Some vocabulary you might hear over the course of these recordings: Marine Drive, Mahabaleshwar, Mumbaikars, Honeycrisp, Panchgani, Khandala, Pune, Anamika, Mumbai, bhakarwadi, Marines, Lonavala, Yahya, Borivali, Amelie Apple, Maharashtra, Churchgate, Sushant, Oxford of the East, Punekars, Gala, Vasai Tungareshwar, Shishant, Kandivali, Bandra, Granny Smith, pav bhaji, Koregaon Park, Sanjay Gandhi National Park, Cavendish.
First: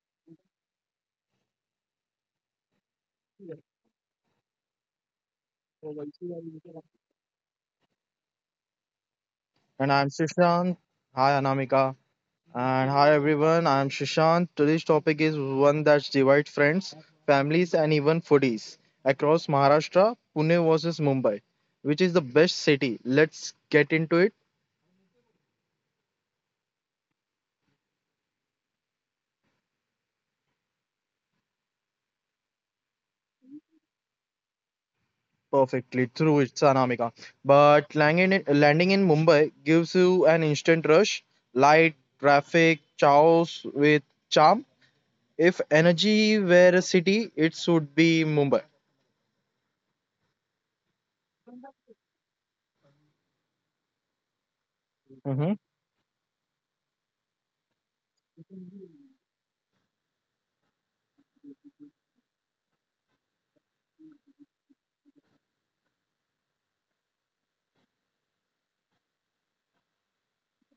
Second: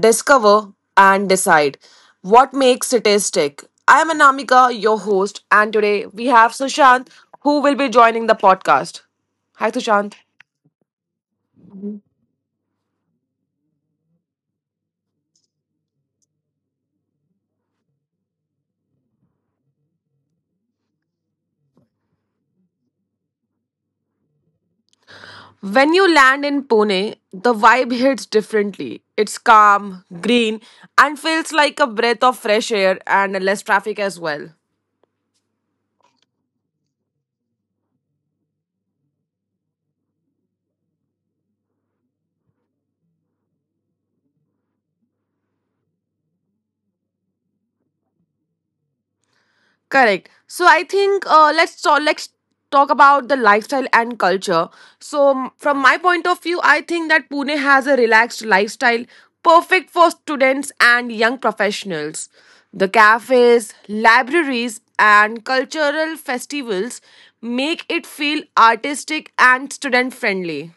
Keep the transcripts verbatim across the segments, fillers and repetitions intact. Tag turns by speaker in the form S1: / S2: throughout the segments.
S1: discover, and decide what makes cities tick. I am Anamika, your host, and today we have Sushant, who will be joining the podcast. Hi,
S2: And I'm
S1: Sushant.
S2: Shishant. Hi, Anamika. And hi, everyone. I'm Shishant. Today's topic is one that divides friends, families, and even foodies across Maharashtra Pune versus Mumbai. Which is the best city? Let's get into it
S1: When you land in Pune, the vibe hits differently. It's calm, green, and feels like a breath of fresh air and less traffic as well.
S2: perfectly through it, Anamika. But landing in, landing in Mumbai gives you an instant rush, light, traffic, chows with charm. If energy were a city, it should be Mumbai.
S1: Correct. So I think uh, let's talk, let's talk about the lifestyle and culture. So m- from my point of view, I think that Pune has a relaxed lifestyle perfect for students and young professionals. The cafes, libraries, and cultural festivals make it feel artistic and student friendly.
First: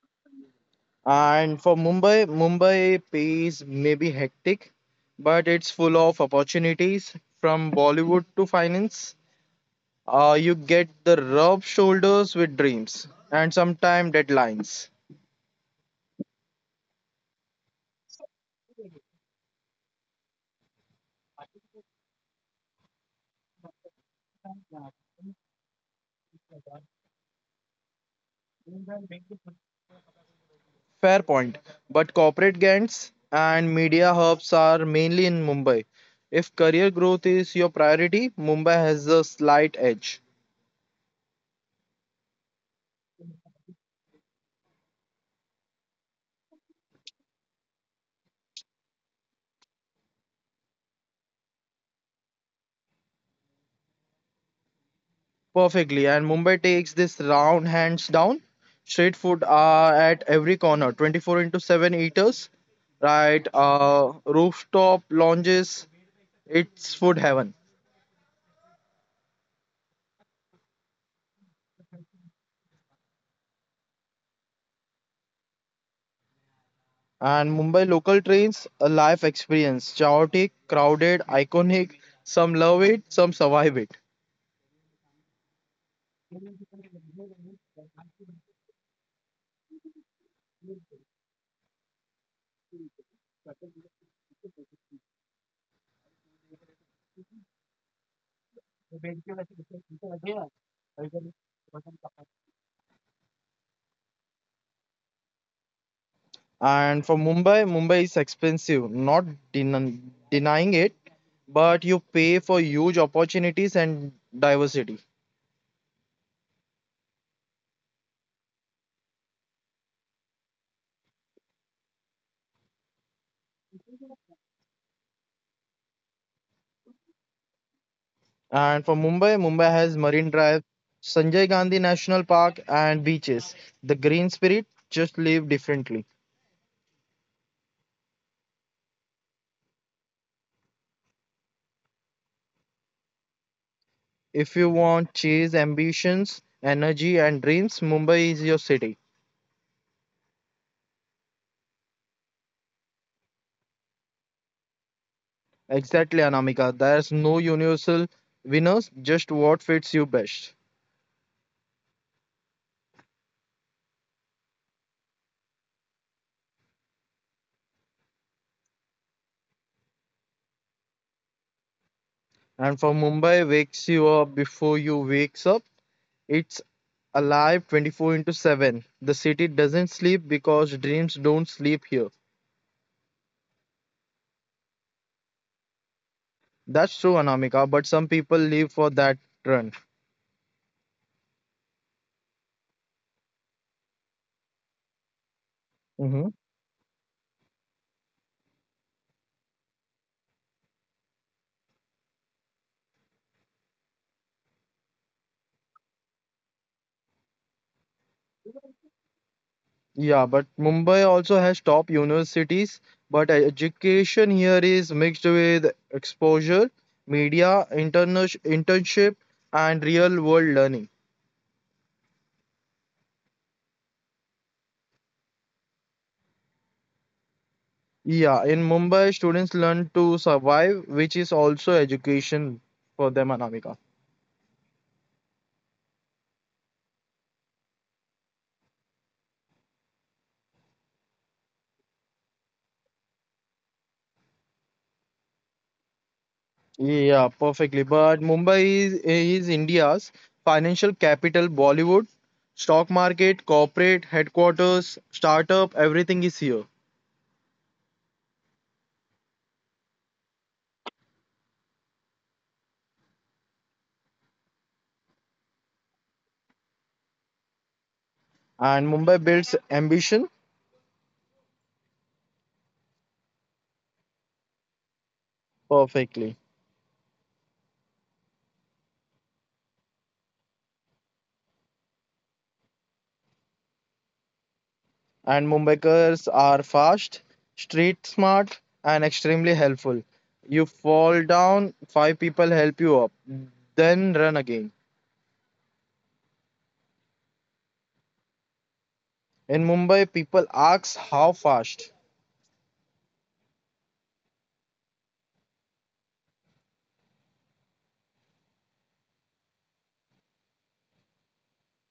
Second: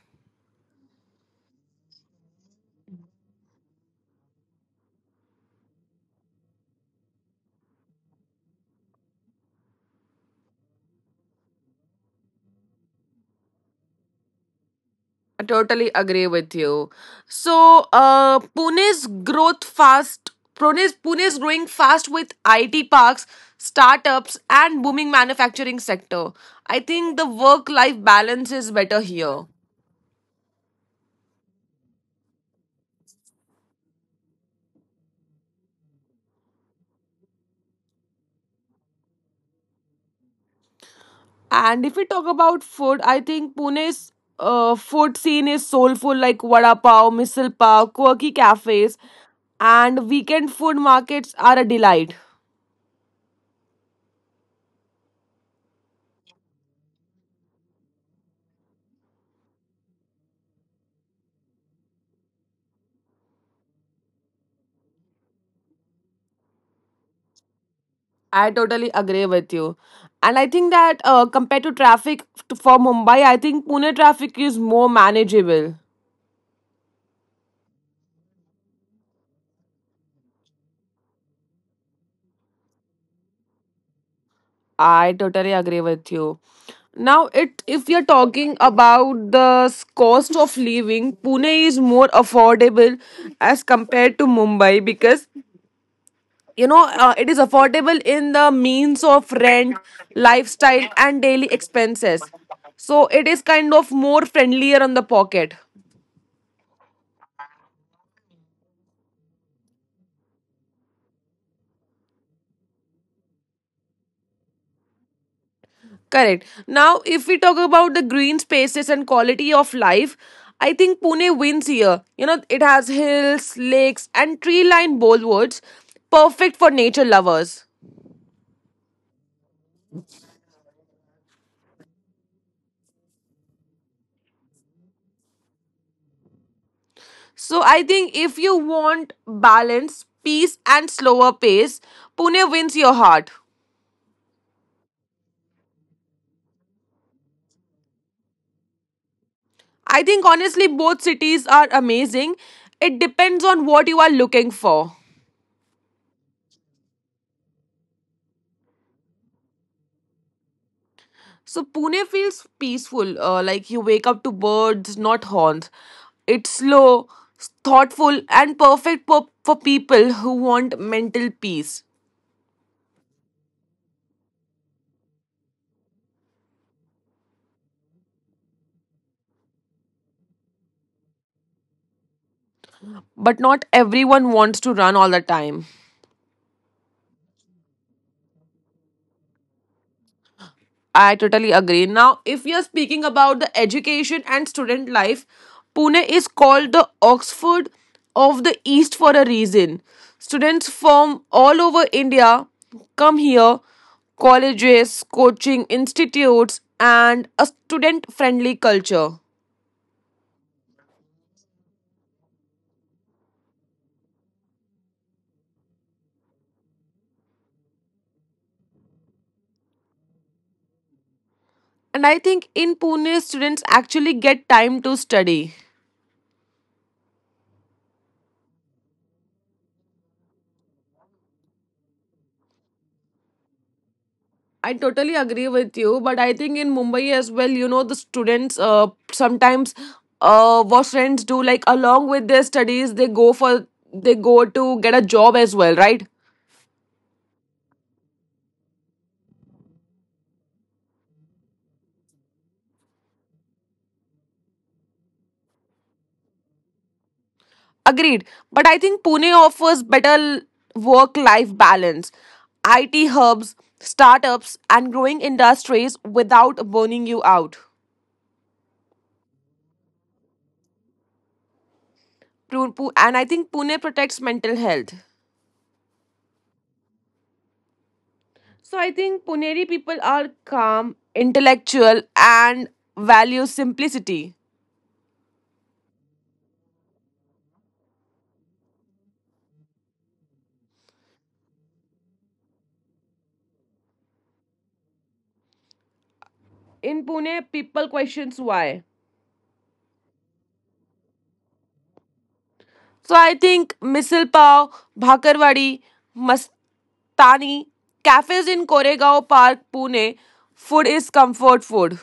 S2: And for Mumbai, Mumbai pays maybe hectic, but it's full of opportunities from Bollywood to finance. Uh, you get the rub shoulders with dreams and sometimes deadlines.
S1: I totally agree with you. So, uh, Pune's growth fast. Pune's Pune's growing fast with I T parks, startups, and booming manufacturing sector. I think the work-life balance is better here.
S2: Fair point. But corporate gants and media hubs are mainly in Mumbai. If career growth is your priority, Mumbai has a slight edge.
S1: And if we talk about food, I think Pune's uh, food scene is soulful, like vada pav, misal pav, quirky cafes, and weekend food markets are a delight.
S2: Perfectly, and Mumbai takes this round hands down. Street food are at every corner, twenty-four into seven eaters, right? Uh, rooftop lounges, it's food heaven.
S1: I totally agree with you. And I think that uh, compared to traffic to, for Mumbai, I think Pune traffic is more manageable.
S2: And Mumbai local trains, a life experience. Chaotic, crowded, iconic. Some love it, some survive it.
S1: I totally agree with you. Now, it if you're talking about the s- cost of living, Pune is more affordable as compared to Mumbai because you know uh, it is affordable in the means of rent, lifestyle, and daily expenses. So it is kind of more friendlier on the pocket.
S2: And for Mumbai, Mumbai is expensive, not den- denying it, but you pay for huge opportunities and diversity.
S1: Correct. Now, if we talk about the green spaces and quality of life, I think Pune wins here. You know, it has hills, lakes, and tree lined boulevards, perfect for nature lovers.
S2: And for Mumbai, Mumbai has Marine Drive, Sanjay Gandhi National Park, and beaches. The green spirit just live differently.
S1: So, I think if you want balance, peace, and slower pace, Pune wins your heart.
S2: If you want chase ambitions, energy, and dreams, Mumbai is your city.
S1: I think honestly, both cities are amazing. It depends on what you are looking for.
S2: Exactly, Anamika. There's no universal winners, just what fits you best.
S1: So Pune feels peaceful, uh, like you wake up to birds, not horns. It's slow, thoughtful, and perfect for, for people who want mental peace.
S2: And for Mumbai, wakes you up before you wakes up. It's alive twenty-four into seven. The city doesn't sleep because dreams don't sleep here.
S1: But not everyone wants to run all the time.
S2: That's true, Anamika, but some people live for that run.
S1: I totally agree. Now, if you're speaking about the education and student life, Pune
S2: Hmm.
S1: is called the Oxford of the East for a reason. Students from all over India come here, colleges, coaching institutes, and a student friendly culture.
S2: Yeah, but Mumbai also has top universities, but education here is mixed with exposure, media, interna- internship, and real world learning.
S1: And I think in Pune, students actually get time to study.
S2: Yeah, in Mumbai, students learn to survive, which is also education for them, Anamika.
S1: I totally agree with you, but I think in Mumbai as well, you know, the students uh, sometimes uh, what friends do, like along with their studies, they go for they go to get a job as well, right?
S2: Yeah, perfectly. But Mumbai is is India's financial capital. Bollywood, stock market, corporate headquarters, startup, everything is here.
S1: Agreed. But I think Pune offers better work life balance, I T hubs, startups, and growing industries without burning you out.
S2: And Mumbai builds ambition
S1: Pu- Pu- And I think Pune protects mental health.
S2: perfectly.
S1: So I think Puneri people are calm, intellectual, and value simplicity.
S2: And Mumbaikars are fast, street smart, and extremely helpful. You fall down, five people help you up, then run again.
S1: In Pune, people questions why.
S2: In Mumbai, people ask how fast.
S1: So I think misal pav, bhakarwadi, mastani, cafes in Koregaon Park, Pune, food is comfort food.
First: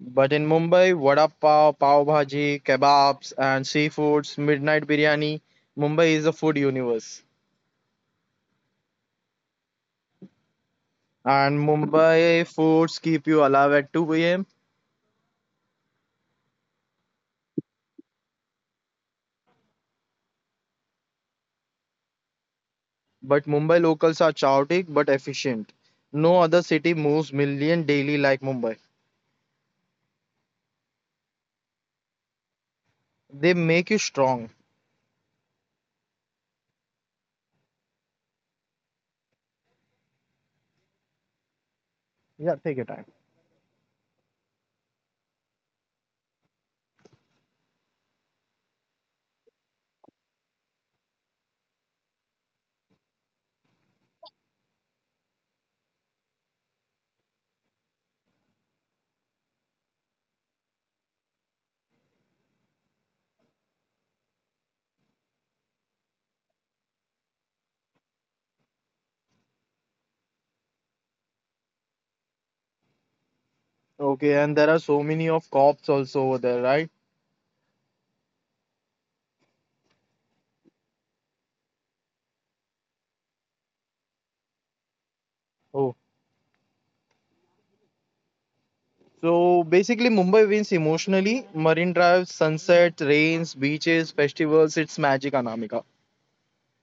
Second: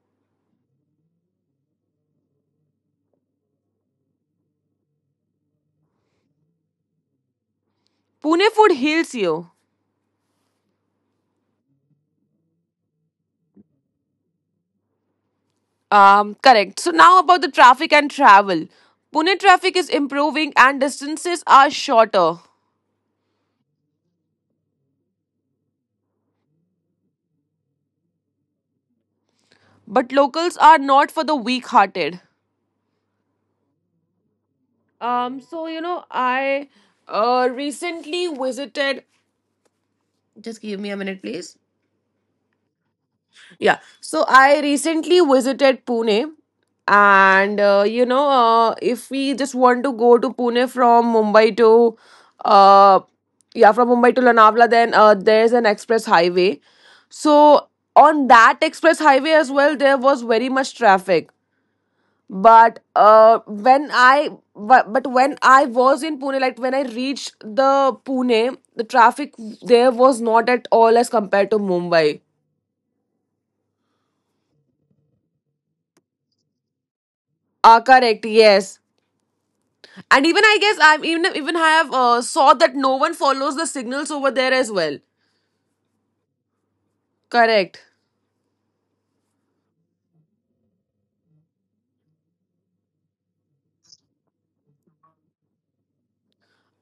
S2: But in Mumbai, vada pav, pav bhaji, kebabs, and seafoods, midnight biryani. Mumbai is a food universe.
S1: Pune food heals you.
S2: And Mumbai foods keep you alive at two a m.
S1: Um, correct. So now about the traffic and travel. Pune traffic is improving and distances are shorter,
S2: But Mumbai locals are chaotic but efficient. No other city moves million daily like Mumbai.
S1: but locals are not for the weak-hearted.
S2: They make you strong.
S1: Um, so you know, I uh recently visited. Just give me a minute, please.
S2: Yeah, take your time.
S1: Yeah. So I recently visited Pune, and uh, you know, uh, if we just want to go to Pune from Mumbai to, uh, yeah, from Mumbai to Lonavala, then uh, there's an express highway. So on that express highway as well, there was very much traffic. but uh when i but, but when I was in Pune, like when I reached the Pune, the traffic there was not at all as compared to Mumbai.
S2: Okay, and there are so many of cops also over there, right?
S1: Ah correct, yes. And even I guess I'm even even I have uh, saw that no one follows the signals over there as well.
S2: Oh.
S1: Correct.
S2: So basically, Mumbai wins emotionally. Marine drives, sunset, rains, beaches, festivals. It's magic, Anamika.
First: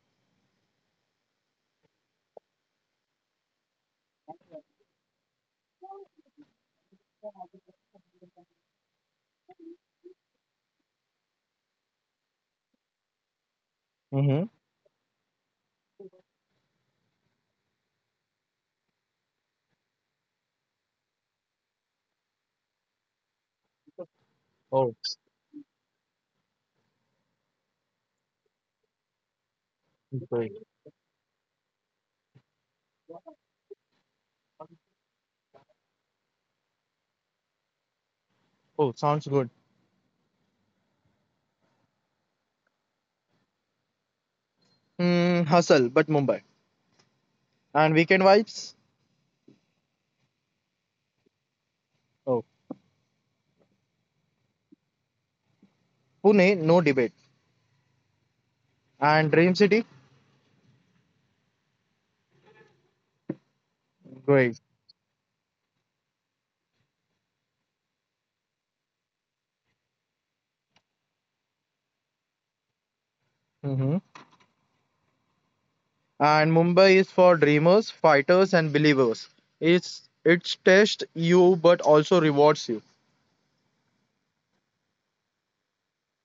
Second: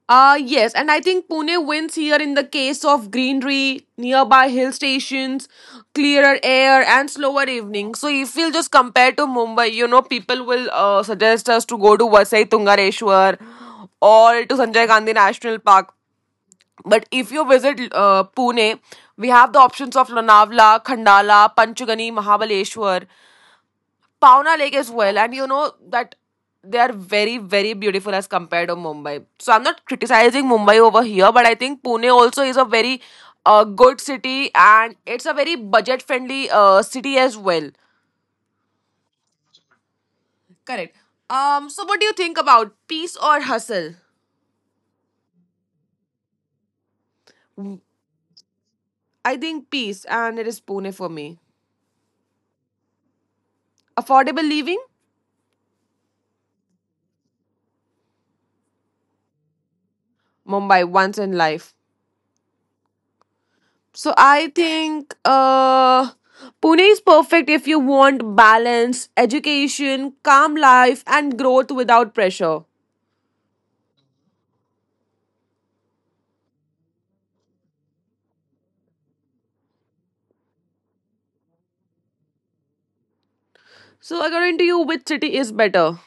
S1: Uh, yes, and I think Pune wins here in the case of greenery, nearby hill stations, clearer air, and slower evening. So, if we'll just compare to Mumbai, you know, people will uh, suggest us to go to Vasai Tungareshwar
S2: Mm-hmm.
S1: or to Sanjay Gandhi National Park. But if you visit uh, Pune, we have the options of Lonavala, Khandala, Panchgani, Mahabaleshwar. Pauna Lake
S2: Oh,
S1: as well. And you know that they are very, very beautiful as compared to Mumbai. So I'm not
S2: great.
S1: criticizing Mumbai over here, but I think Pune also is a very uh, good city and it's a very budget friendly uh, city as well.
S2: Oh, sounds good.
S1: Correct. Um, so what do you think about peace or hustle?
S2: Mm, hustle, but Mumbai. And weekend vibes?
S1: I think peace, and it is Pune for me.
S2: Oh,
S1: Affordable living?
S2: Pune, no debate. And Dream City?
S1: Mumbai once in life. So
S2: Great.
S1: I think uh, Pune is perfect if you want balance, education, calm life, and growth without pressure.
S2: Mm-hmm. And Mumbai is for dreamers, fighters, and believers. It's it's tests you but also rewards you.
S1: So according to you, which city is better?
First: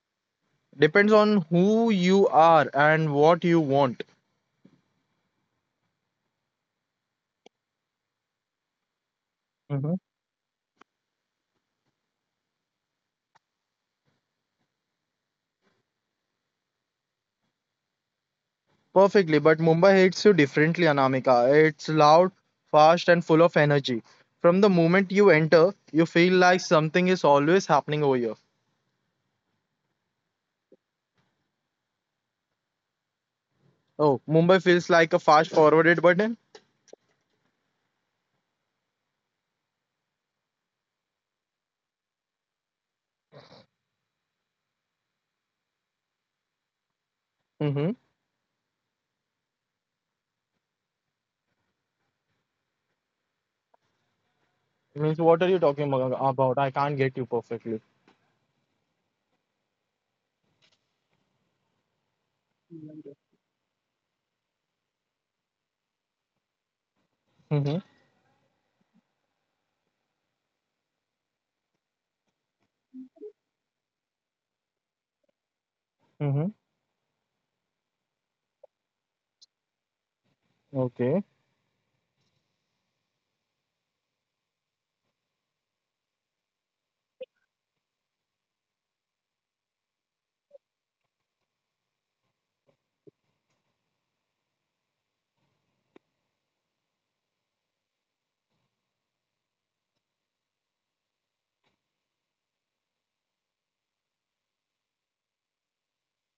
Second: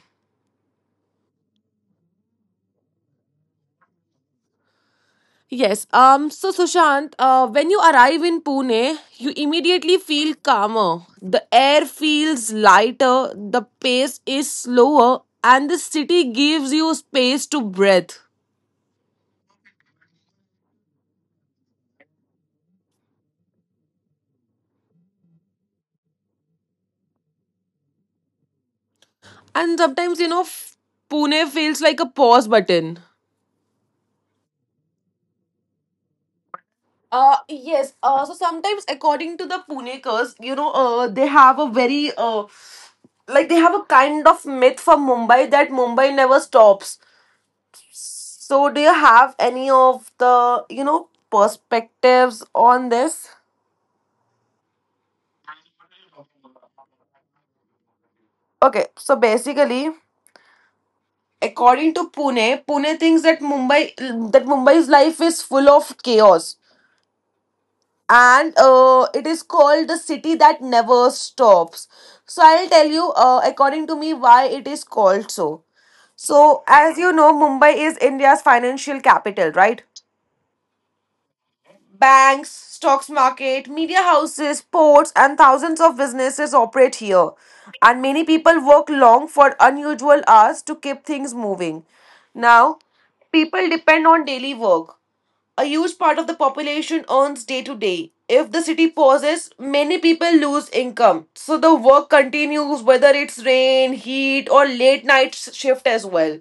S2: Depends on who you are and what you want.
S1: Yes. Um. So Sushant, uh, when you arrive in Pune, you immediately feel calmer. The air feels lighter. The pace is slower, and the city gives you space to breathe.
S2: Perfectly, but Mumbai hits you differently, Anamika. It's loud, fast, and full of energy. From the moment you enter, you feel like something is always happening over here.
S1: And sometimes you know, f- Pune feels like a pause button.
S2: Oh, Mumbai feels like a fast forwarded button.
S1: Uh, yes. Uh, so sometimes, according to the Punekars, you know, uh, they have a very uh, like they have a kind of myth for Mumbai that Mumbai never stops. So, do you have any of the you know perspectives on this?
S2: Means, what are you talking abo- about? I can't get you perfectly.
S1: Okay, so basically, according to Pune, Pune thinks that Mumbai that Mumbai's life is full of chaos.
S2: Mm-hmm.
S1: And uh, it is called the city that never stops. So I'll tell you uh, according to me why it is called so. So
S2: Mm-hmm.
S1: as you know, Mumbai is India's financial capital, right?
S2: Okay.
S1: Banks, stocks market, media houses, ports, and thousands of businesses operate here, and many people work long for unusual hours to keep things moving. Now, people depend on daily work. A huge part of the population earns day to day. If the city pauses, many people lose income. So the work continues whether it's rain, heat, or late night shift as well.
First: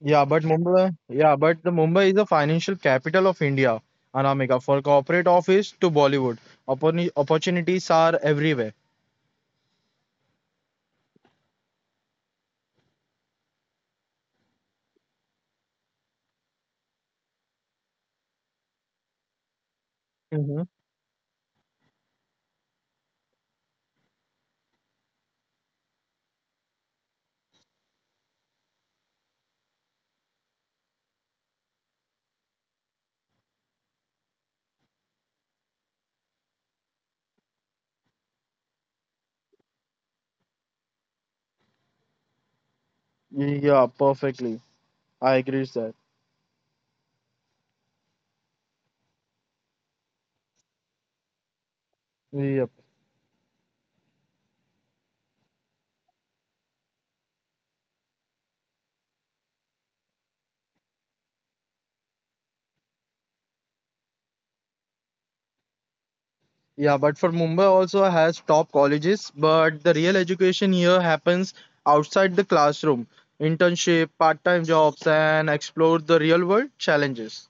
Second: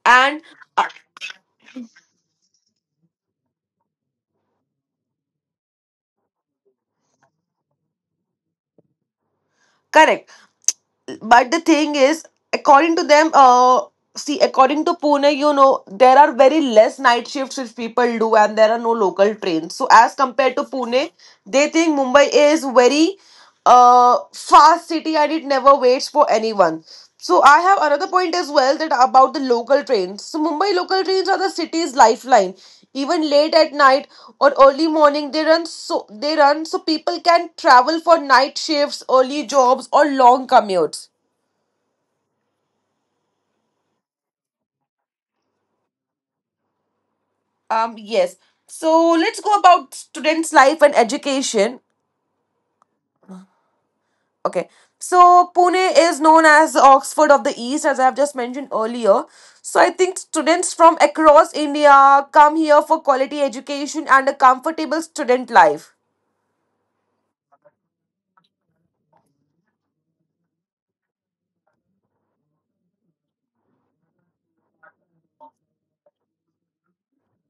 S2: Yeah,
S1: And
S2: but
S1: uh,
S2: Mumbai, yeah, but the Mumbai is the financial capital of India, Anamika. For corporate office to Bollywood, Opportuni- opportunities are everywhere.
S1: correct. But the thing is, according to them, uh see, according to Pune, you know, there are very less night shifts which people do and there are no local trains, so as compared to
S2: Mm-hmm.
S1: Pune, they think Mumbai is very uh fast city and it never waits for anyone. So I have another point as well, that about the local trains. So Mumbai local trains are the city's lifeline. Even late at night or early morning they run, so they run so people can travel for night shifts, early jobs, or long commutes.
S2: Yeah, perfectly. I agree with that.
S1: um yes. So let's go about students life and education.
S2: Yeah.
S1: Okay. So Pune is known as the Oxford of the East, as I have just mentioned earlier. So I think students from across India come here for quality education and a comfortable student life.
S2: Yeah, but for Mumbai also has top colleges, but the real education here happens outside the classroom. Internship, part-time jobs, and explore the real-world challenges.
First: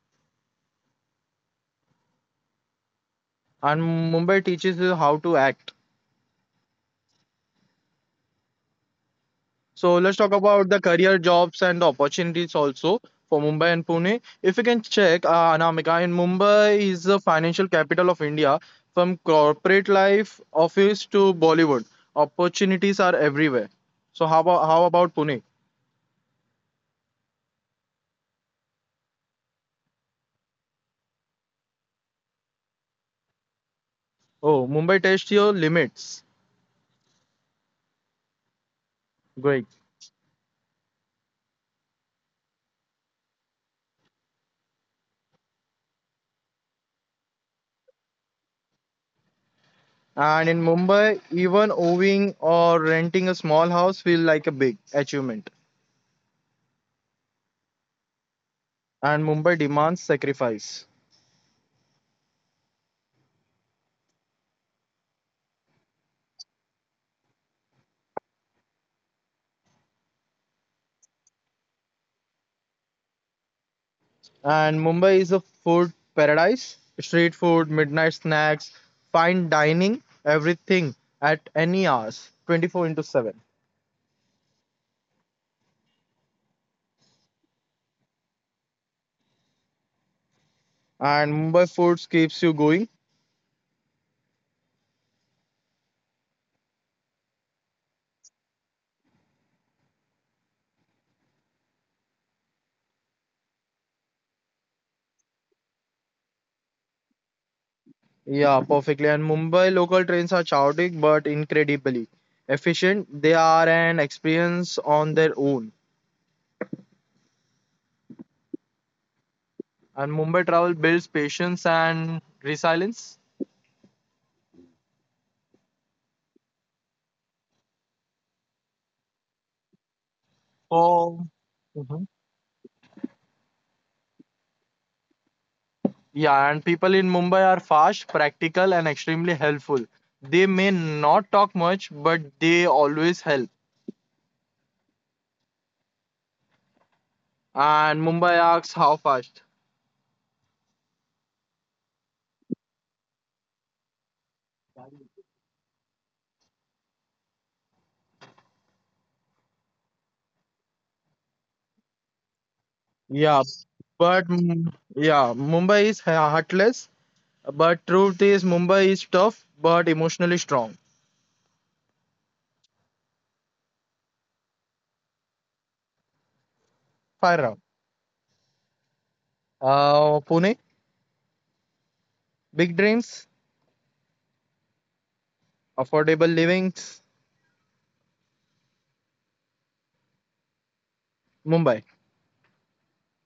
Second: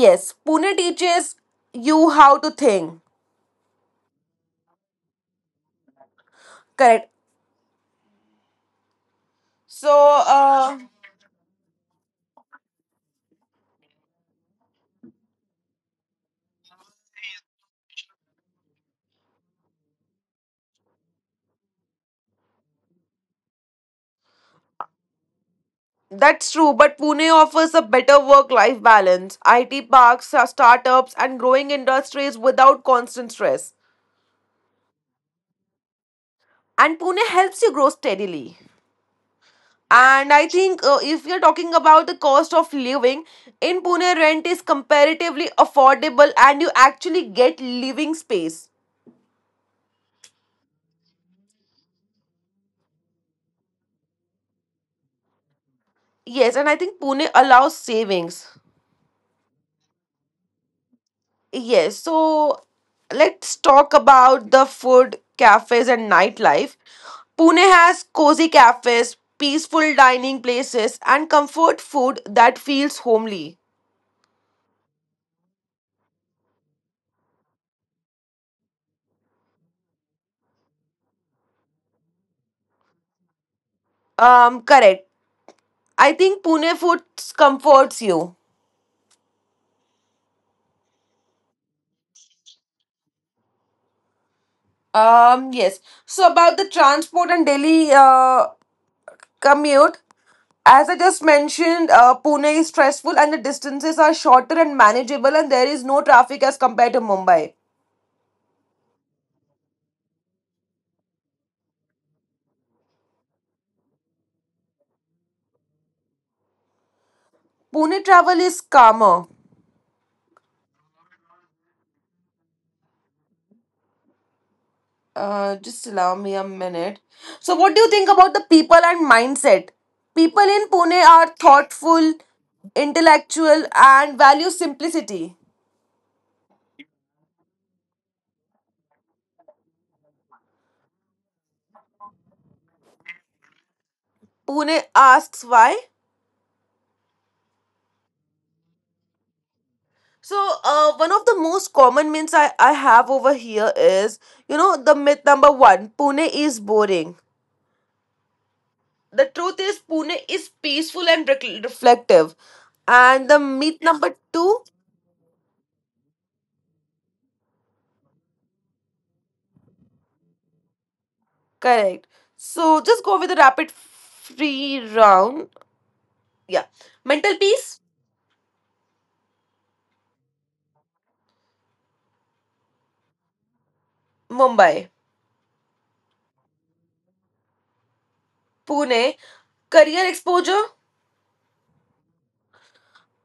S1: Yes, Pune teaches you how to think.
S2: And Mumbai teaches you how to act.
S1: Correct. So,
S2: So let's talk about the
S1: uh,
S2: career jobs and the opportunities also for Mumbai and Pune. If you can check, uh, Anamika, in Mumbai is the financial capital of India. From corporate life, office to Bollywood, opportunities are everywhere. So how about how about Pune?
S1: that's true, but Pune offers a better work life balance. I T parks, uh, startups, and growing industries without constant stress.
S2: Oh, Mumbai tests your limits.
S1: And Pune helps you grow steadily.
S2: Great.
S1: And I think uh, if you're talking about the cost of living, in Pune, rent is comparatively affordable and you actually get living space.
S2: And in Mumbai, even owning or renting a small house feels like a big achievement.
S1: Yes, and I think Pune allows savings.
S2: And Mumbai demands sacrifice.
S1: Yes, so let's talk about the food, cafes, and nightlife. Pune has cozy cafes, peaceful dining places, and comfort food that feels homely.
S2: And Mumbai is a food paradise. Street food, midnight snacks, fine dining, everything at any hours, twenty-four into seven.
S1: Um, correct. I think Pune food comforts you.
S2: And Mumbai foods keeps you going.
S1: Um, yes. So about the transport and daily uh, commute, as I just mentioned, uh, Pune is stressful and the distances are shorter and manageable, and there is no traffic as compared to Mumbai.
S2: Yeah, perfectly. And Mumbai local trains are chaotic but incredibly efficient. They are an experience on their own.
S1: Pune travel is calmer.
S2: And Mumbai travel builds patience and resilience.
S1: Uh, just allow me a minute. So, what do you think about the people and mindset? People in Pune are
S2: Oh,
S1: thoughtful, intellectual, and value simplicity.
S2: yeah, and people in Mumbai are fast, practical, and extremely helpful. They may not talk much, but they always help.
S1: Pune asks why.
S2: And Mumbai asks how fast.
S1: So, uh, one of the most common myths I, I have over here is, you know, the myth number one, Pune is boring. The truth is, Pune is peaceful and rec- reflective. And the
S2: Yeah,
S1: myth number
S2: but
S1: two,
S2: mm, yeah, Mumbai is he- heartless, but truth is Mumbai is tough but emotionally strong.
S1: correct. So, just go with the rapid free round. Yeah. Mental
S2: Fire round.
S1: peace,
S2: Uh, Pune, big dreams,
S1: Mumbai,
S2: affordable livings,
S1: Pune, career exposure.
S2: Mumbai.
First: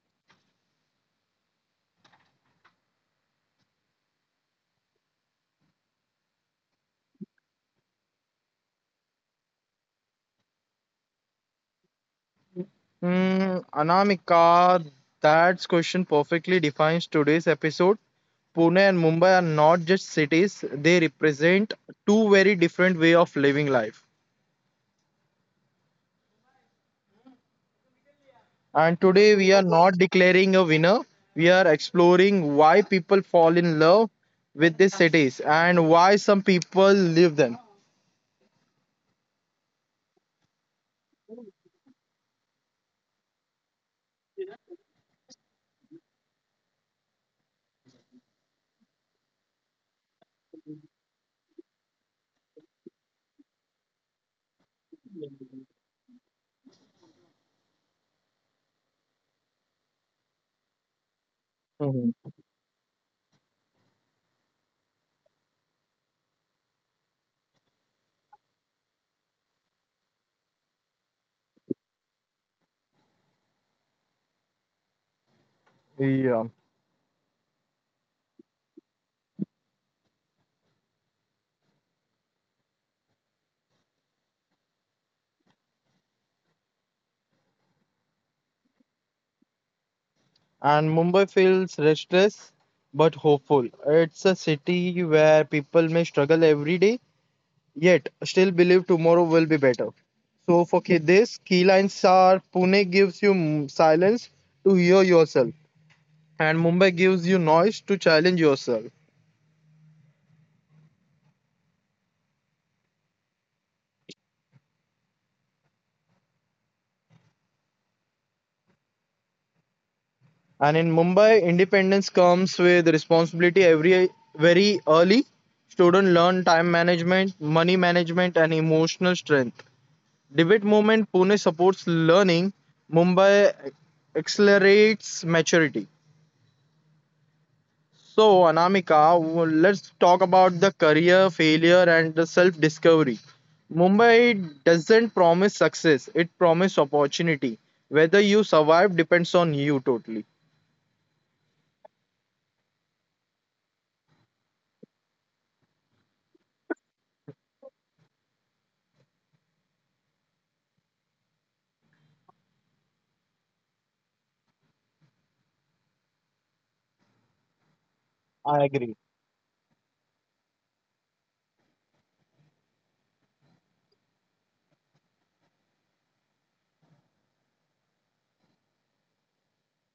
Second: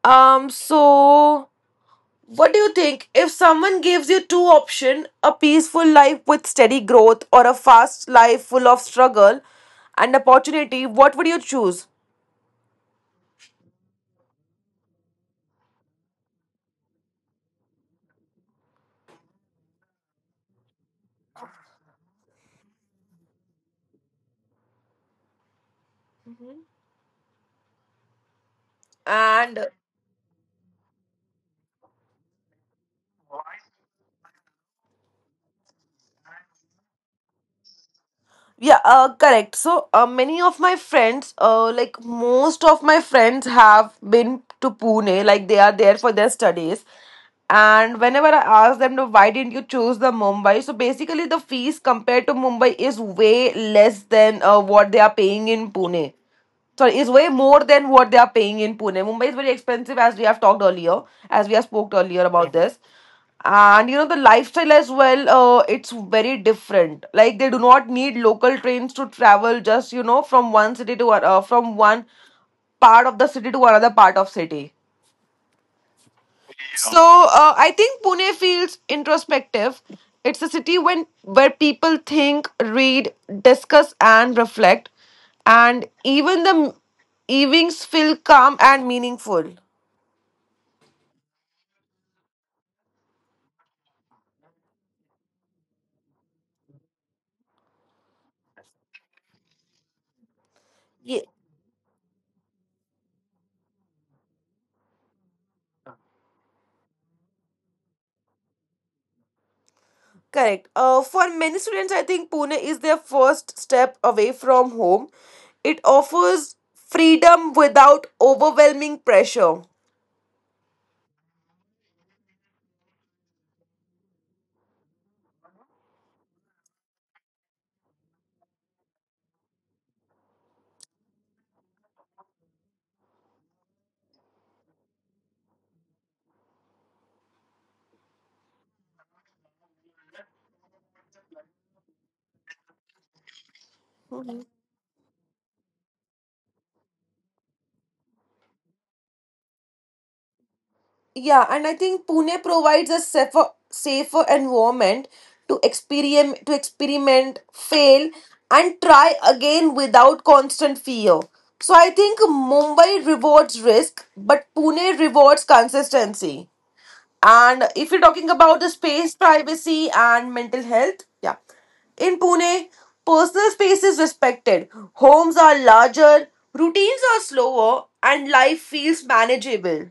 S1: Um, so what do you think if someone gives you two options, a peaceful life with steady growth or a fast life full of struggle and opportunity, what would you choose?
S2: Hmm, Anamika, that question perfectly defines today's episode. Pune and Mumbai are not just cities, they represent two very different way of living life. And today we
S1: And
S2: are not declaring a winner, we are exploring why people fall in love with these cities and why some people leave them.
S1: yeah, uh, correct. So, uh, many of my friends, uh, like most of my friends, have been to Pune. Like they are there for their studies. And whenever I ask them to why didn't you choose the Mumbai, so basically the fees compared to Mumbai is way less than uh, what they are paying in Pune, sorry, is way more than what they are paying in Pune. Mumbai is very expensive, as we have talked earlier, as we have spoke earlier
S2: Mhm.
S1: about Mhm. this. And you know, the lifestyle as well, uh, it's very different. Like they do not need local trains to travel just, you know, from one city to, an- uh, from one part of the city to another part of city.
S2: Yeah,
S1: So uh, I think Pune feels introspective. It's a city when where people think, read, discuss, and reflect, and even the m- evenings feel calm and meaningful.
S2: and Mumbai feels restless but hopeful. It's a city where people may struggle every day, yet still believe tomorrow will be better. So for ki-
S1: Yeah,
S2: this, key lines are Pune gives you m- silence to hear yourself, and Mumbai gives you noise to challenge yourself.
S1: correct. Uh, for many students, I think Pune is their first step away from home. It offers freedom without overwhelming pressure.
S2: And in Mumbai, independence comes with responsibility every very early. Students learn time management, money management, and emotional strength. Debate movement Pune supports learning. Mumbai accelerates maturity. So, Anamika, w- let's talk about the career failure and the self discovery. Mumbai doesn't promise success, it promises opportunity. Whether you survive depends on you totally.
S1: Yeah, and I think Pune provides a safer, safer environment to experiment, to experiment, fail, and try again without constant fear. So I think Mumbai rewards risk, but Pune rewards consistency. And if you're talking about the space, privacy, and mental health, yeah. In Pune, personal space is respected. Homes are larger, routines are slower, and life feels manageable.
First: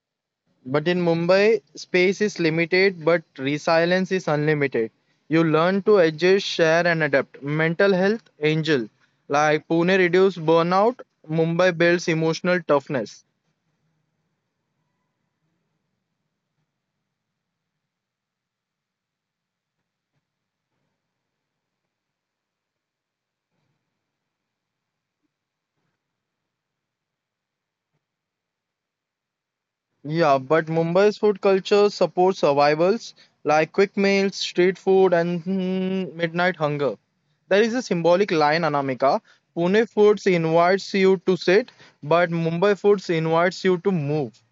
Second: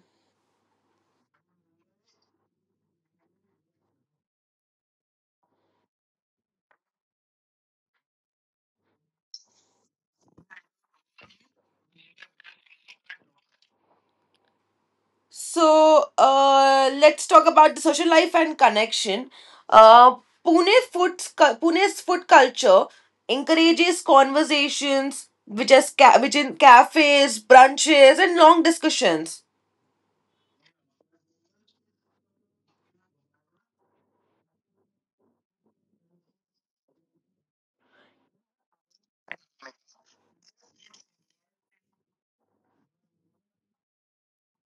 S2: But in Mumbai, space is limited, but resilience is unlimited. You learn to adjust, share, and adapt. Mental health, angel. Like Pune reduces burnout, Mumbai builds emotional toughness.
S1: So uh, let's talk about the social life and connection. Uh, Pune food, Pune's food culture encourages conversations, which is ca- which in cafes, brunches, and long discussions.
S2: Yeah, but Mumbai's food culture supports survivals like quick meals, street food, and mm, midnight hunger. There is a symbolic line, Anamika. Pune foods invites you to sit, but Mumbai foods invites you to move.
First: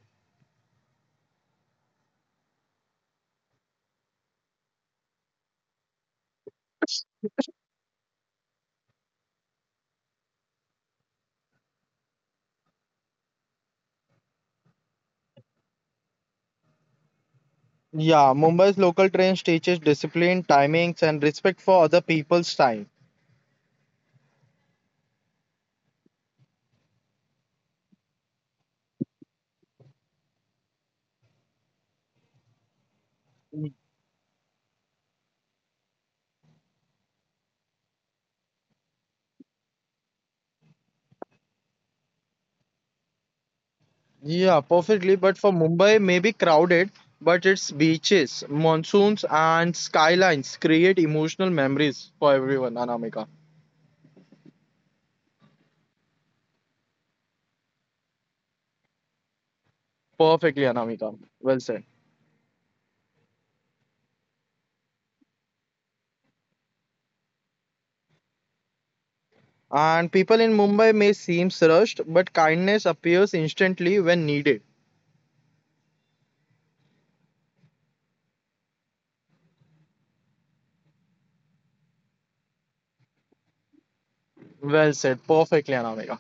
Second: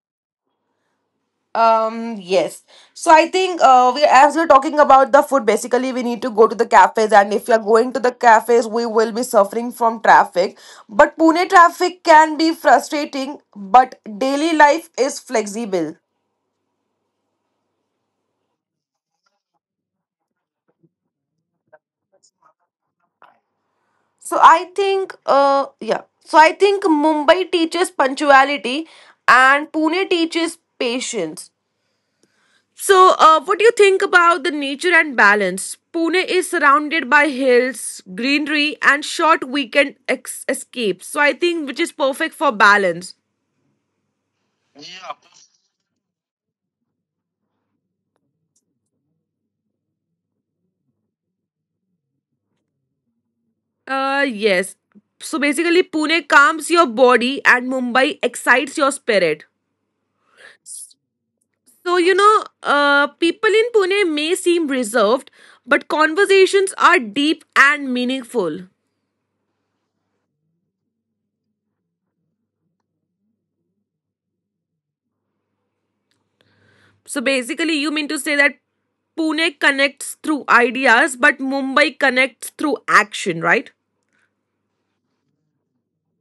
S1: Um, yes. So I think uh, we as we're talking about the food, basically we need to go to the cafes, and if you're going to the cafes, we will be suffering from traffic. But Pune traffic can be frustrating, but daily life is flexible.
S2: Yeah, Mumbai's local trains teaches discipline, timings, and respect for other people's time.
S1: So I think, uh, yeah. So I think Mumbai teaches punctuality, and Pune teaches patience. So, uh, what do you think about the nature and balance? Pune is surrounded by hills, greenery, and short weekend ex- escapes. So I think which is perfect for balance.
S2: Yeah, perfectly. But for Mumbai, maybe crowded, but its beaches, monsoons, and skylines create emotional memories for everyone, Anamika.
S1: Uh, yes. So basically, Pune calms your body, and Mumbai excites your spirit.
S2: Perfectly, Anamika. Well said.
S1: So, you know, uh, people in Pune may seem reserved, but conversations are deep and meaningful.
S2: And people in Mumbai may seem rushed, but kindness appears instantly when needed.
S1: So, basically, you mean to say that Pune connects through ideas, but Mumbai connects through action, right?
S2: Well said. Perfectly, Anamika.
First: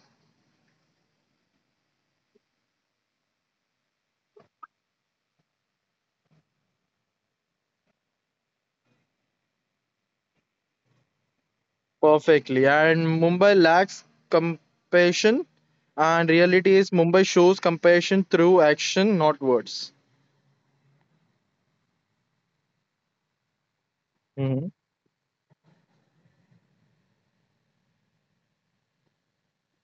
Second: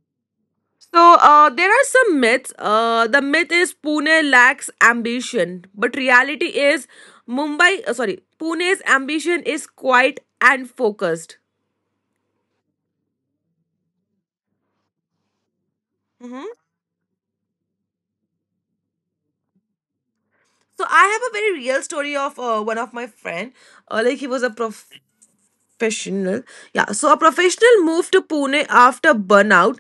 S1: So, uh, there are some myths. Uh, the myth is Pune lacks ambition, but reality is Mumbai, uh, sorry, Pune's ambition is quiet and focused.
S2: Perfectly. And Mumbai lacks compassion, and
S1: Mhm.
S2: reality is Mumbai shows compassion through action, not words.
S1: So I have a very real story of uh, one of my friend. Uh, like he was a
S2: Mhm.
S1: prof- professional. Yeah, so a professional moved to Pune after burnout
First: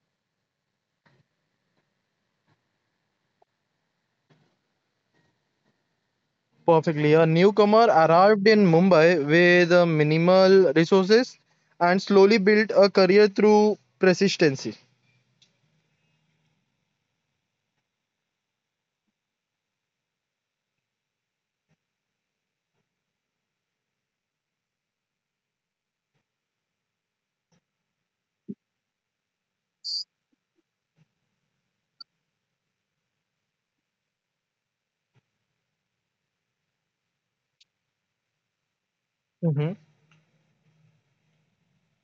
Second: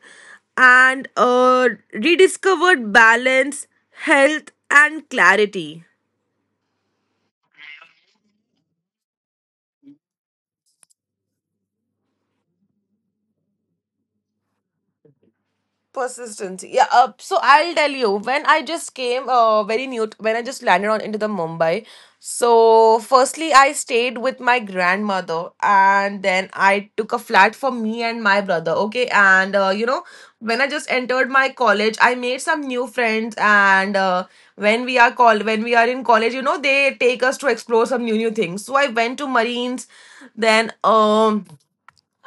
S1: and uh, rediscovered balance, health, and clarity.
S2: Perfectly. A newcomer arrived in Mumbai with uh, minimal resources and slowly built a career through persistency.
S1: Persistence. Yeah. Uh, so I'll tell you when I just came uh, very new t- when I just landed on into the Mumbai. So firstly, I stayed with my grandmother, and then I took a flat for me and my brother. Okay, and uh, you know when I just entered my college, I made some new friends, and uh, when we are called when we are in college, you know they take us to explore some new new things. So I went to Marines, then um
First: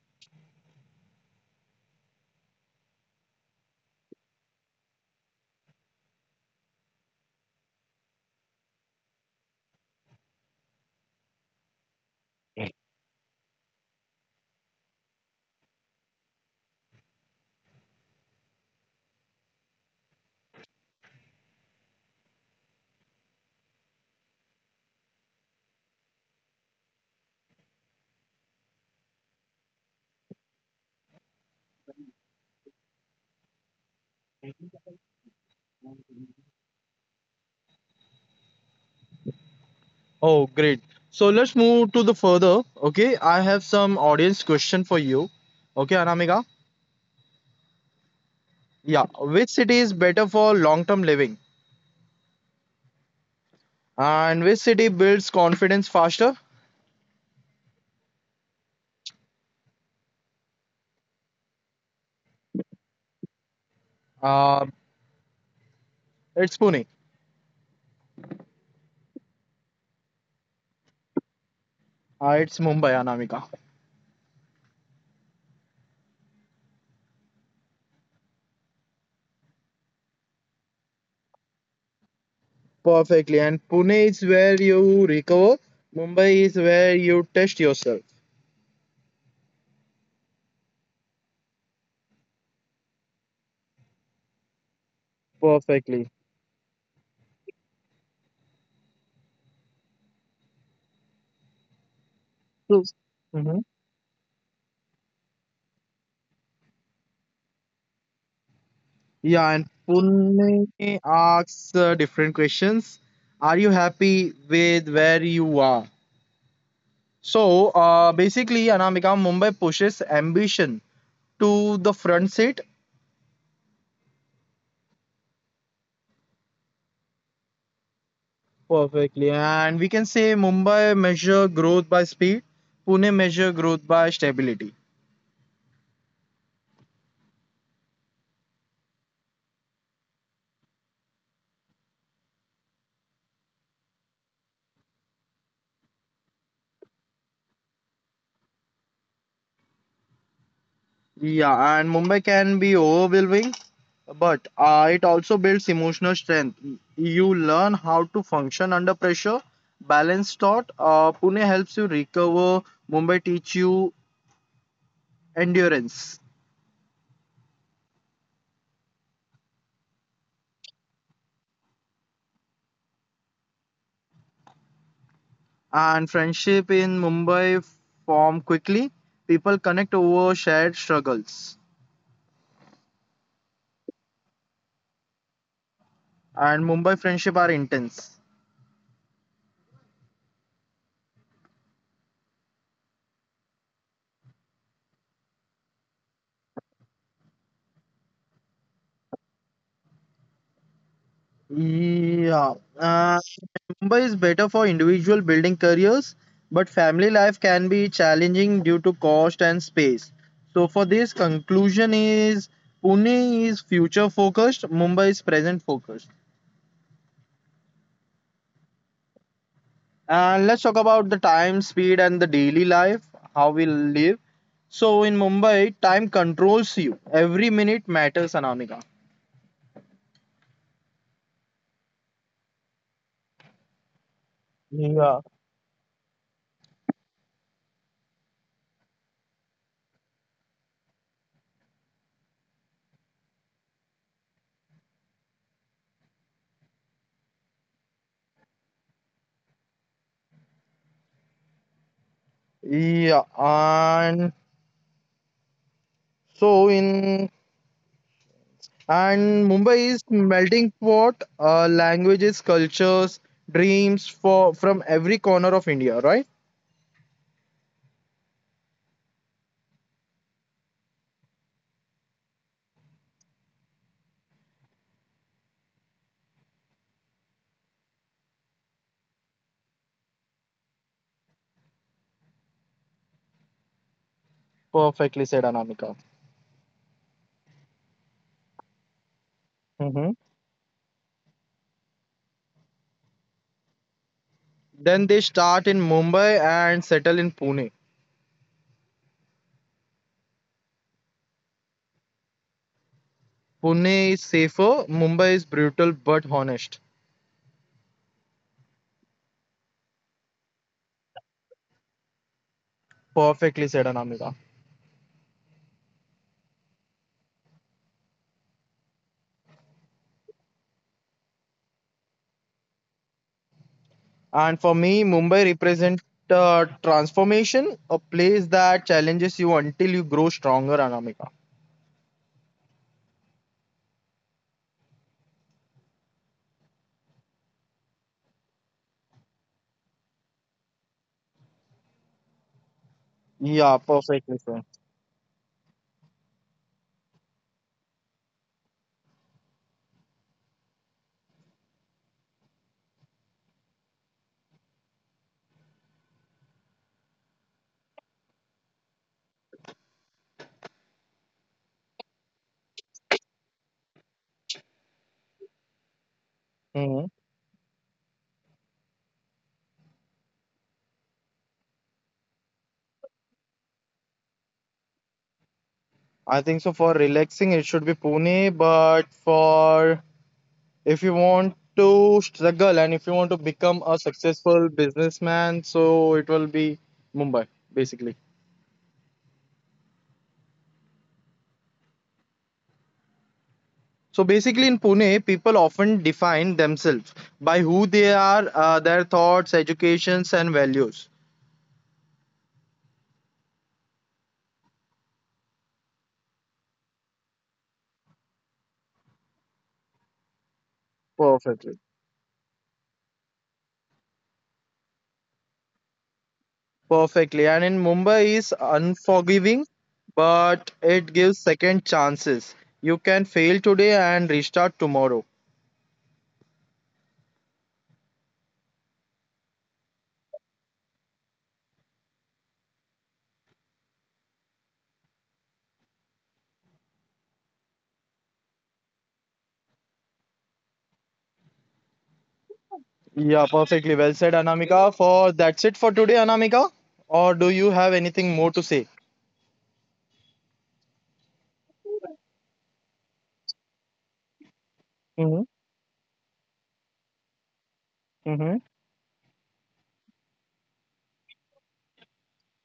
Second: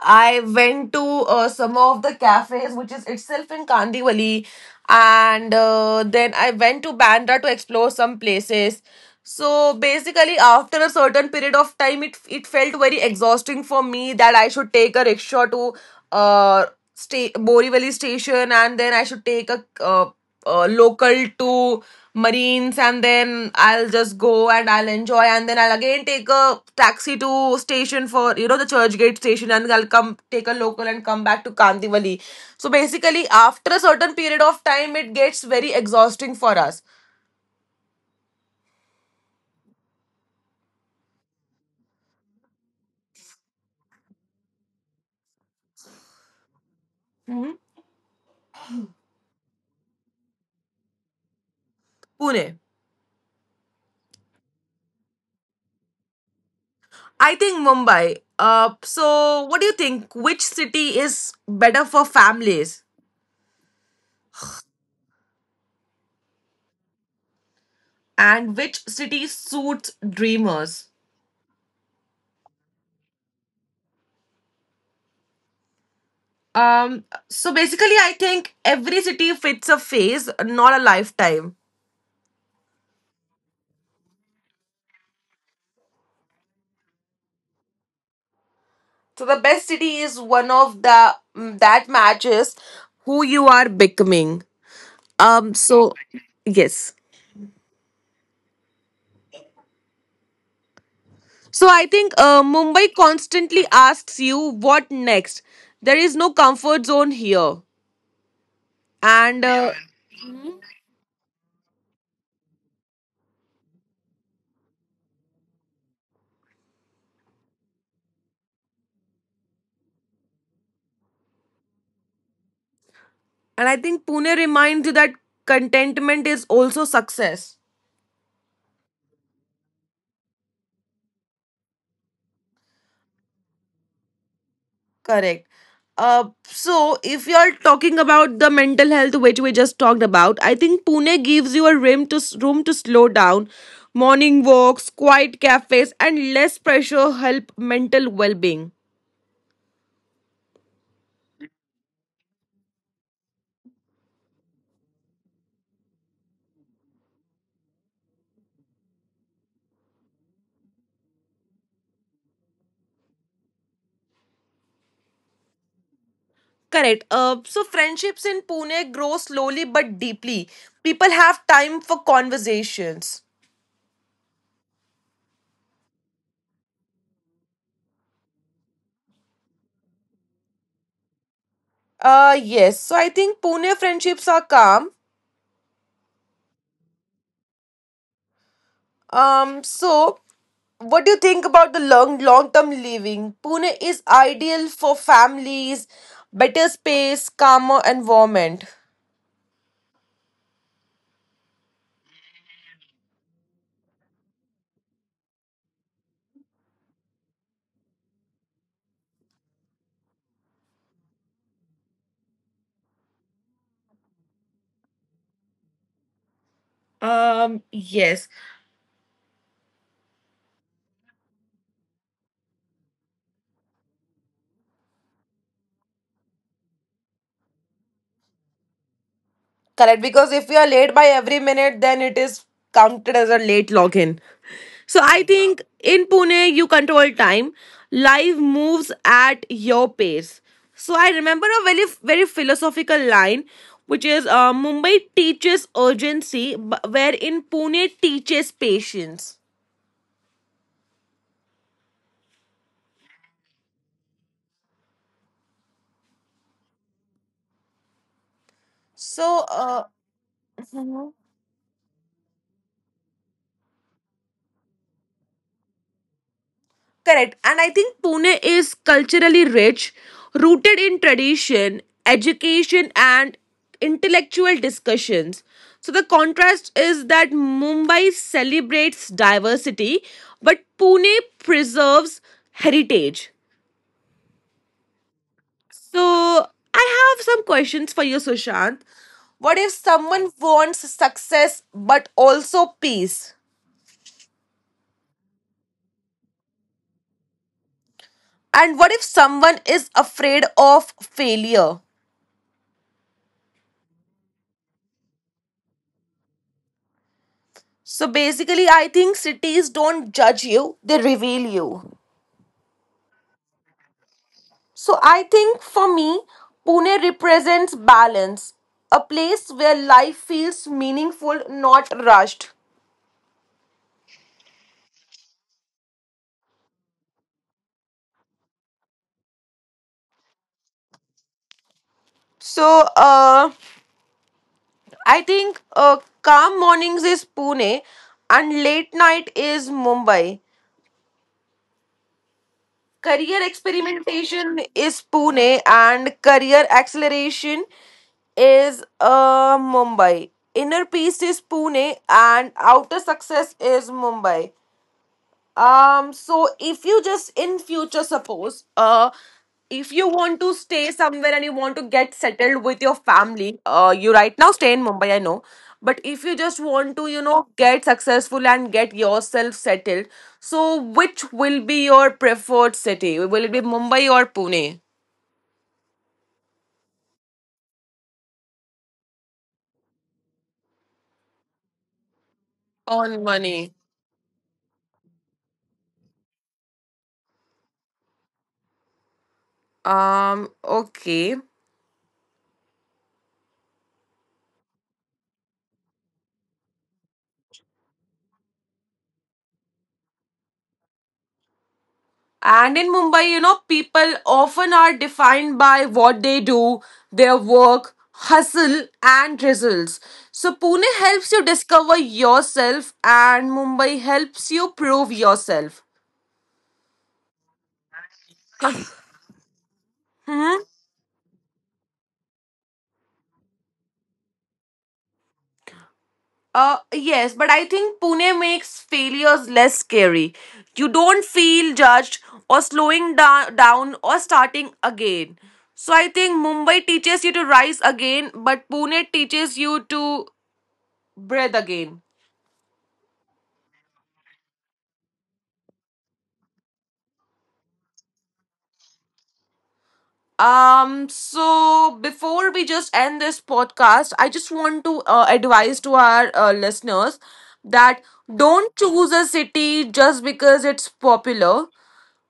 S1: I went to uh, some of the cafes, which is itself in Kandivali, and uh, then I went to Bandra to explore some places. So basically, after a certain period of time, it it felt very exhausting for me that I should take a rickshaw to uh sta- Borivali station, and then I should take a uh, uh, local to Marines and then I'll just go and I'll enjoy and then I'll again take a taxi to station for you know the Churchgate station and I'll come take a local and come back to Kandivali. So basically after a certain period of time it gets very exhausting for us.
S2: Oh, great. So let's move to the further. Okay, I have some audience question for you. Okay, Anamika.
S1: Mhm.
S2: Yeah, which city is better for long-term living,
S1: Pune.
S2: and which city builds confidence faster?
S1: I think Mumbai. Uh, so what do you think? Which city is better for families
S2: Uh, it's Pune.
S1: and which city suits dreamers?
S2: Uh, it's Mumbai, Anamika.
S1: Um, so basically, I think every city fits a phase, not a lifetime.
S2: Perfectly. And Pune is where you recover. Mumbai is where you test yourself.
S1: So the best city is one of the mm, that matches who you are becoming. Um,
S2: Perfectly.
S1: so yes. So I think uh, Mumbai
S2: Mhm.
S1: constantly asks you what next. There is no comfort zone here,
S2: Yeah, and
S1: and uh,
S2: Pune asks uh, different questions. Are you happy with where you are? So uh, basically, Anamika, Mumbai pushes ambition to the front seat
S1: and I think Pune reminds you that contentment is also success.
S2: perfectly. And we can say Mumbai measure growth by speed, Pune measure growth by stability.
S1: Correct. Uh, so if you're talking about the mental health which we just talked about, I think Pune gives you a room to room to slow down. Morning walks, quiet cafes, and less pressure help mental well-being.
S2: Yeah, and Mumbai can be overwhelming, but uh, it also builds emotional strength. You learn how to function under pressure, balance thought. Uh, Pune helps you recover, Mumbai teach you endurance.
S1: Correct. Uh, so friendships in Pune grow slowly but deeply. People have time for conversations.
S2: And friendship in Mumbai form quickly. People connect over shared struggles,
S1: Uh, yes. So I think Pune friendships are calm.
S2: and Mumbai friendship are intense.
S1: Um, so what do you think about the long long term living? Pune is ideal for families, better space, calmer environment.
S2: Yeah, uh, Mumbai is better for individual building careers, but family life can be challenging due to cost and space. So for this conclusion is Pune is future focused, Mumbai is present focused.
S1: Um, yes.
S2: And let's talk about the time, speed, and the daily life, how we live. So in Mumbai, time controls you. Every minute matters, Anamika.
S1: Correct, because if you are late by every minute, then it is counted as a late login.
S2: Yeah.
S1: So I think in Pune, you control time. Life moves at your pace. So I remember a very, very philosophical line, which is uh, Mumbai teaches urgency, but where in Pune teaches patience.
S2: Yeah, and so in and
S1: So,
S2: Mumbai is melting pot,
S1: uh,
S2: uh, languages, cultures, dreams for from every corner of India, right?
S1: correct. And I think Pune is culturally rich, rooted in tradition, education, and intellectual discussions. So the contrast is that Mumbai celebrates diversity, but Pune preserves heritage.
S2: Perfectly said, Anamika.
S1: So I have some questions for you, Sushant. What if
S2: Mm-hmm.
S1: someone wants success but also peace?
S2: Then they start in Mumbai and settle in Pune.
S1: And what if someone is afraid of failure?
S2: Pune is safer, Mumbai is brutal but honest.
S1: So basically, I think cities don't judge you, they reveal you.
S2: Perfectly said, Anamika.
S1: So I think for me, Pune represents balance, a place where life feels meaningful, not rushed.
S2: And for me, Mumbai represents uh, transformation, a place that challenges you until you grow stronger, Anamika.
S1: So uh, I think uh, calm mornings is Pune and late night is Mumbai. Career
S2: Yeah, perfectly so.
S1: experimentation is Pune and career acceleration is uh, Mumbai. Inner peace is Pune and outer success is Mumbai. Um so if you just in future suppose uh if you want to stay somewhere and you want to get settled with your family uh you right now stay in Mumbai, I know, but if you just
S2: hmm
S1: want to, you know, get successful and get yourself settled, so which will be your preferred city, will it be Mumbai or Pune
S2: I think so. For relaxing, it should be Pune, but for if you want to struggle and if you want to
S1: on
S2: become
S1: money?
S2: a successful businessman, so it will be Mumbai, basically.
S1: Um okay.
S2: So basically, in Pune, people often define themselves by who they are, uh, their thoughts, educations, and values.
S1: And in Mumbai, you know, people often are defined by what they do, their work, hustle, and results. So Pune helps you
S2: Perfectly.
S1: discover yourself, and Mumbai helps you prove yourself.
S2: Perfectly. And in Mumbai is unforgiving, but
S1: Hmm?
S2: it gives second chances. You can fail today and restart tomorrow.
S1: Uh, yes, but I think Pune makes failures less scary. You don't feel judged or slowing da- down or starting again. So I think Mumbai teaches you to rise again, but Pune teaches you to breathe again.
S2: Yeah, perfectly. Well said, Anamika. For that's it for today, Anamika. Or do you have anything more to say?
S1: Um, so before we just end this podcast, I just want to
S2: Mm-hmm.
S1: uh, advise to our uh, listeners that
S2: Mm-hmm.
S1: don't choose a city just because it's popular.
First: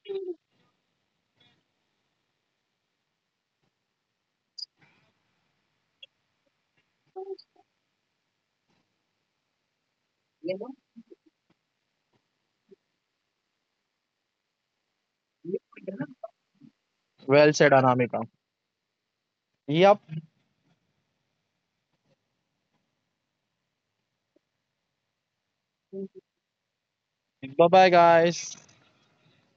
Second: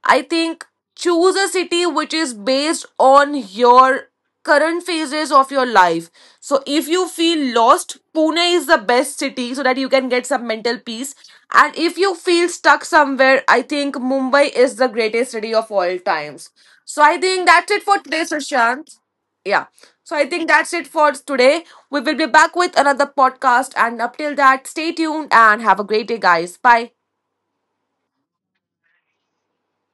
S1: I think choose a city which is based on your current phases of your life. So if you feel lost, Pune is the best city so that you can get some mental peace. And if you feel stuck somewhere, I think Mumbai is the greatest city of all times. So I think
S2: Well said,
S1: that's it for
S2: Anamika.
S1: today, Sushant. Yeah.
S2: Yep.
S1: So I think that's it for today. We will be back with another podcast. And up till that, stay tuned and have a great day, guys. Bye.
S2: Bye bye, guys.